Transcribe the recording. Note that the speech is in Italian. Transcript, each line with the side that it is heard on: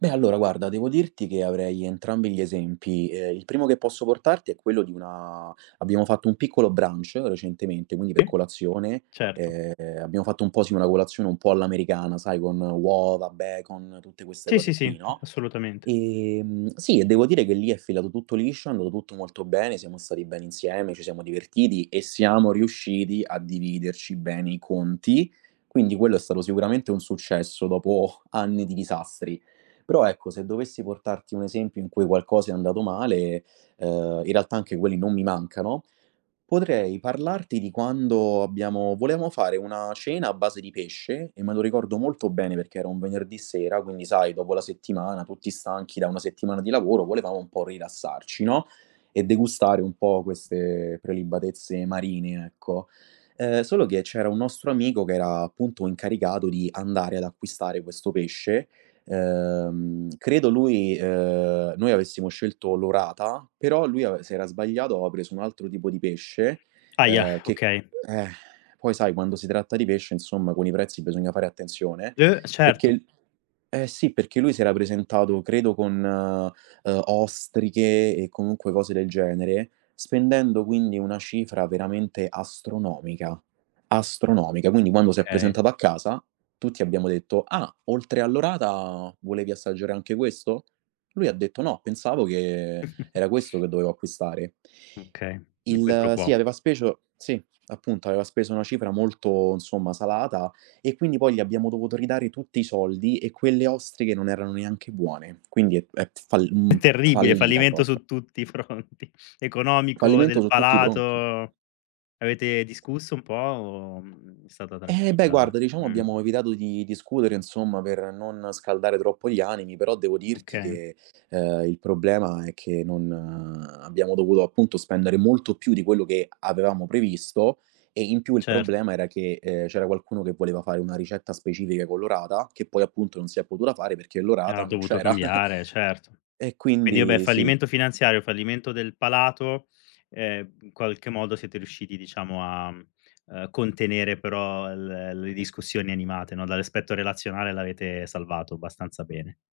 right: Beh, allora guarda, devo dirti che avrei entrambi gli esempi. Ehm, il primo che posso portarti è quello di una abbiamo fatto un piccolo brunch recentemente, quindi per colazione,
left: Certo.
right: ehm, abbiamo fatto un po', sì, una colazione un po' all'americana, sai, con uova, bacon, tutte queste
left: Sì, sì,
right: cose qui,
left: sì,
right: no,
left: assolutamente.
right: ehm, sì, e devo dire che lì è filato tutto liscio, è andato tutto molto bene, siamo stati bene insieme, ci siamo divertiti e siamo riusciti a dividerci bene i conti. Quindi quello è stato sicuramente un successo dopo anni di disastri. Però, ecco, se dovessi portarti un esempio in cui qualcosa è andato male, ehm, in realtà anche quelli non mi mancano, potrei parlarti di quando abbiamo volevamo fare una cena a base di pesce, e me lo ricordo molto bene perché era un venerdì sera quindi, sai, dopo la settimana, tutti stanchi da una settimana di lavoro, volevamo un po' rilassarci, no, e degustare un po' queste prelibatezze marine, ecco. Eh, solo che c'era un nostro amico che era appunto incaricato di andare ad acquistare questo pesce. Ehm, credo lui ehm, noi avessimo scelto l'orata, però lui ave s'era sbagliato, aveva preso un altro tipo di pesce,
left: Ahia,
right: eh, che
left: okay.
right: eh, poi sai quando si tratta di pesce, insomma, con i prezzi bisogna fare attenzione,
left: Uh,
right: perché
left: certo.
right: l eh sì, perché lui si era presentato credo con, uhm, ostriche e comunque cose del genere, spendendo quindi una cifra veramente astronomica, astronomica. Quindi quando si è
left: Okay.
right: presentato a casa tutti abbiamo detto: "Ah, oltre all'orata volevi assaggiare anche questo?" Lui ha detto: "No, pensavo che era questo che dovevo acquistare."
left: Okay, un qui pro
right: Il sì,
left: quo.
right: aveva speso sì, appunto, aveva speso una cifra molto, insomma, salata e quindi poi gli abbiamo dovuto ridare tutti i soldi e quelle ostriche non erano neanche buone. Quindi è p è p fall
left: È
right: mhmm,
left: terribile!
right: fallita
left: Fallimento
right: proprio.
left: su tutti i fronti: economico,
right: Fallimento
left: del
right: su tutti i fronti.
left: palato. Avete discusso un po' o, mhmm, è stata
right: Eh beh,
left: tranquilla
right: guarda diciamo
left: mh.
right: abbiamo evitato di discutere, insomma, per non scaldare troppo gli animi, però devo dirti
left: Oka
right: che, ehm, il problema è che non abbiamo dovuto appunto spendere molto più di quello che avevamo previsto e in più il
left: Certo.
right: problema era che, ehm, c'era qualcuno che voleva fare una ricetta specifica con l'orata, che poi appunto non si è potuta fare perché l'orata
left: Ha
right: non
left: dovuto
right: c'era.
left: cambiare, certo.
right: E
left: Quindi vabbè
right: quindi sì.
left: fallimento finanziario, fallimento del palato, ehm, qualche modo siete riusciti diciamo a, mhmm, ehm, contenere però l le discussioni animate, no, d l'aspetto relazionale l'avete salvato abbastanza bene.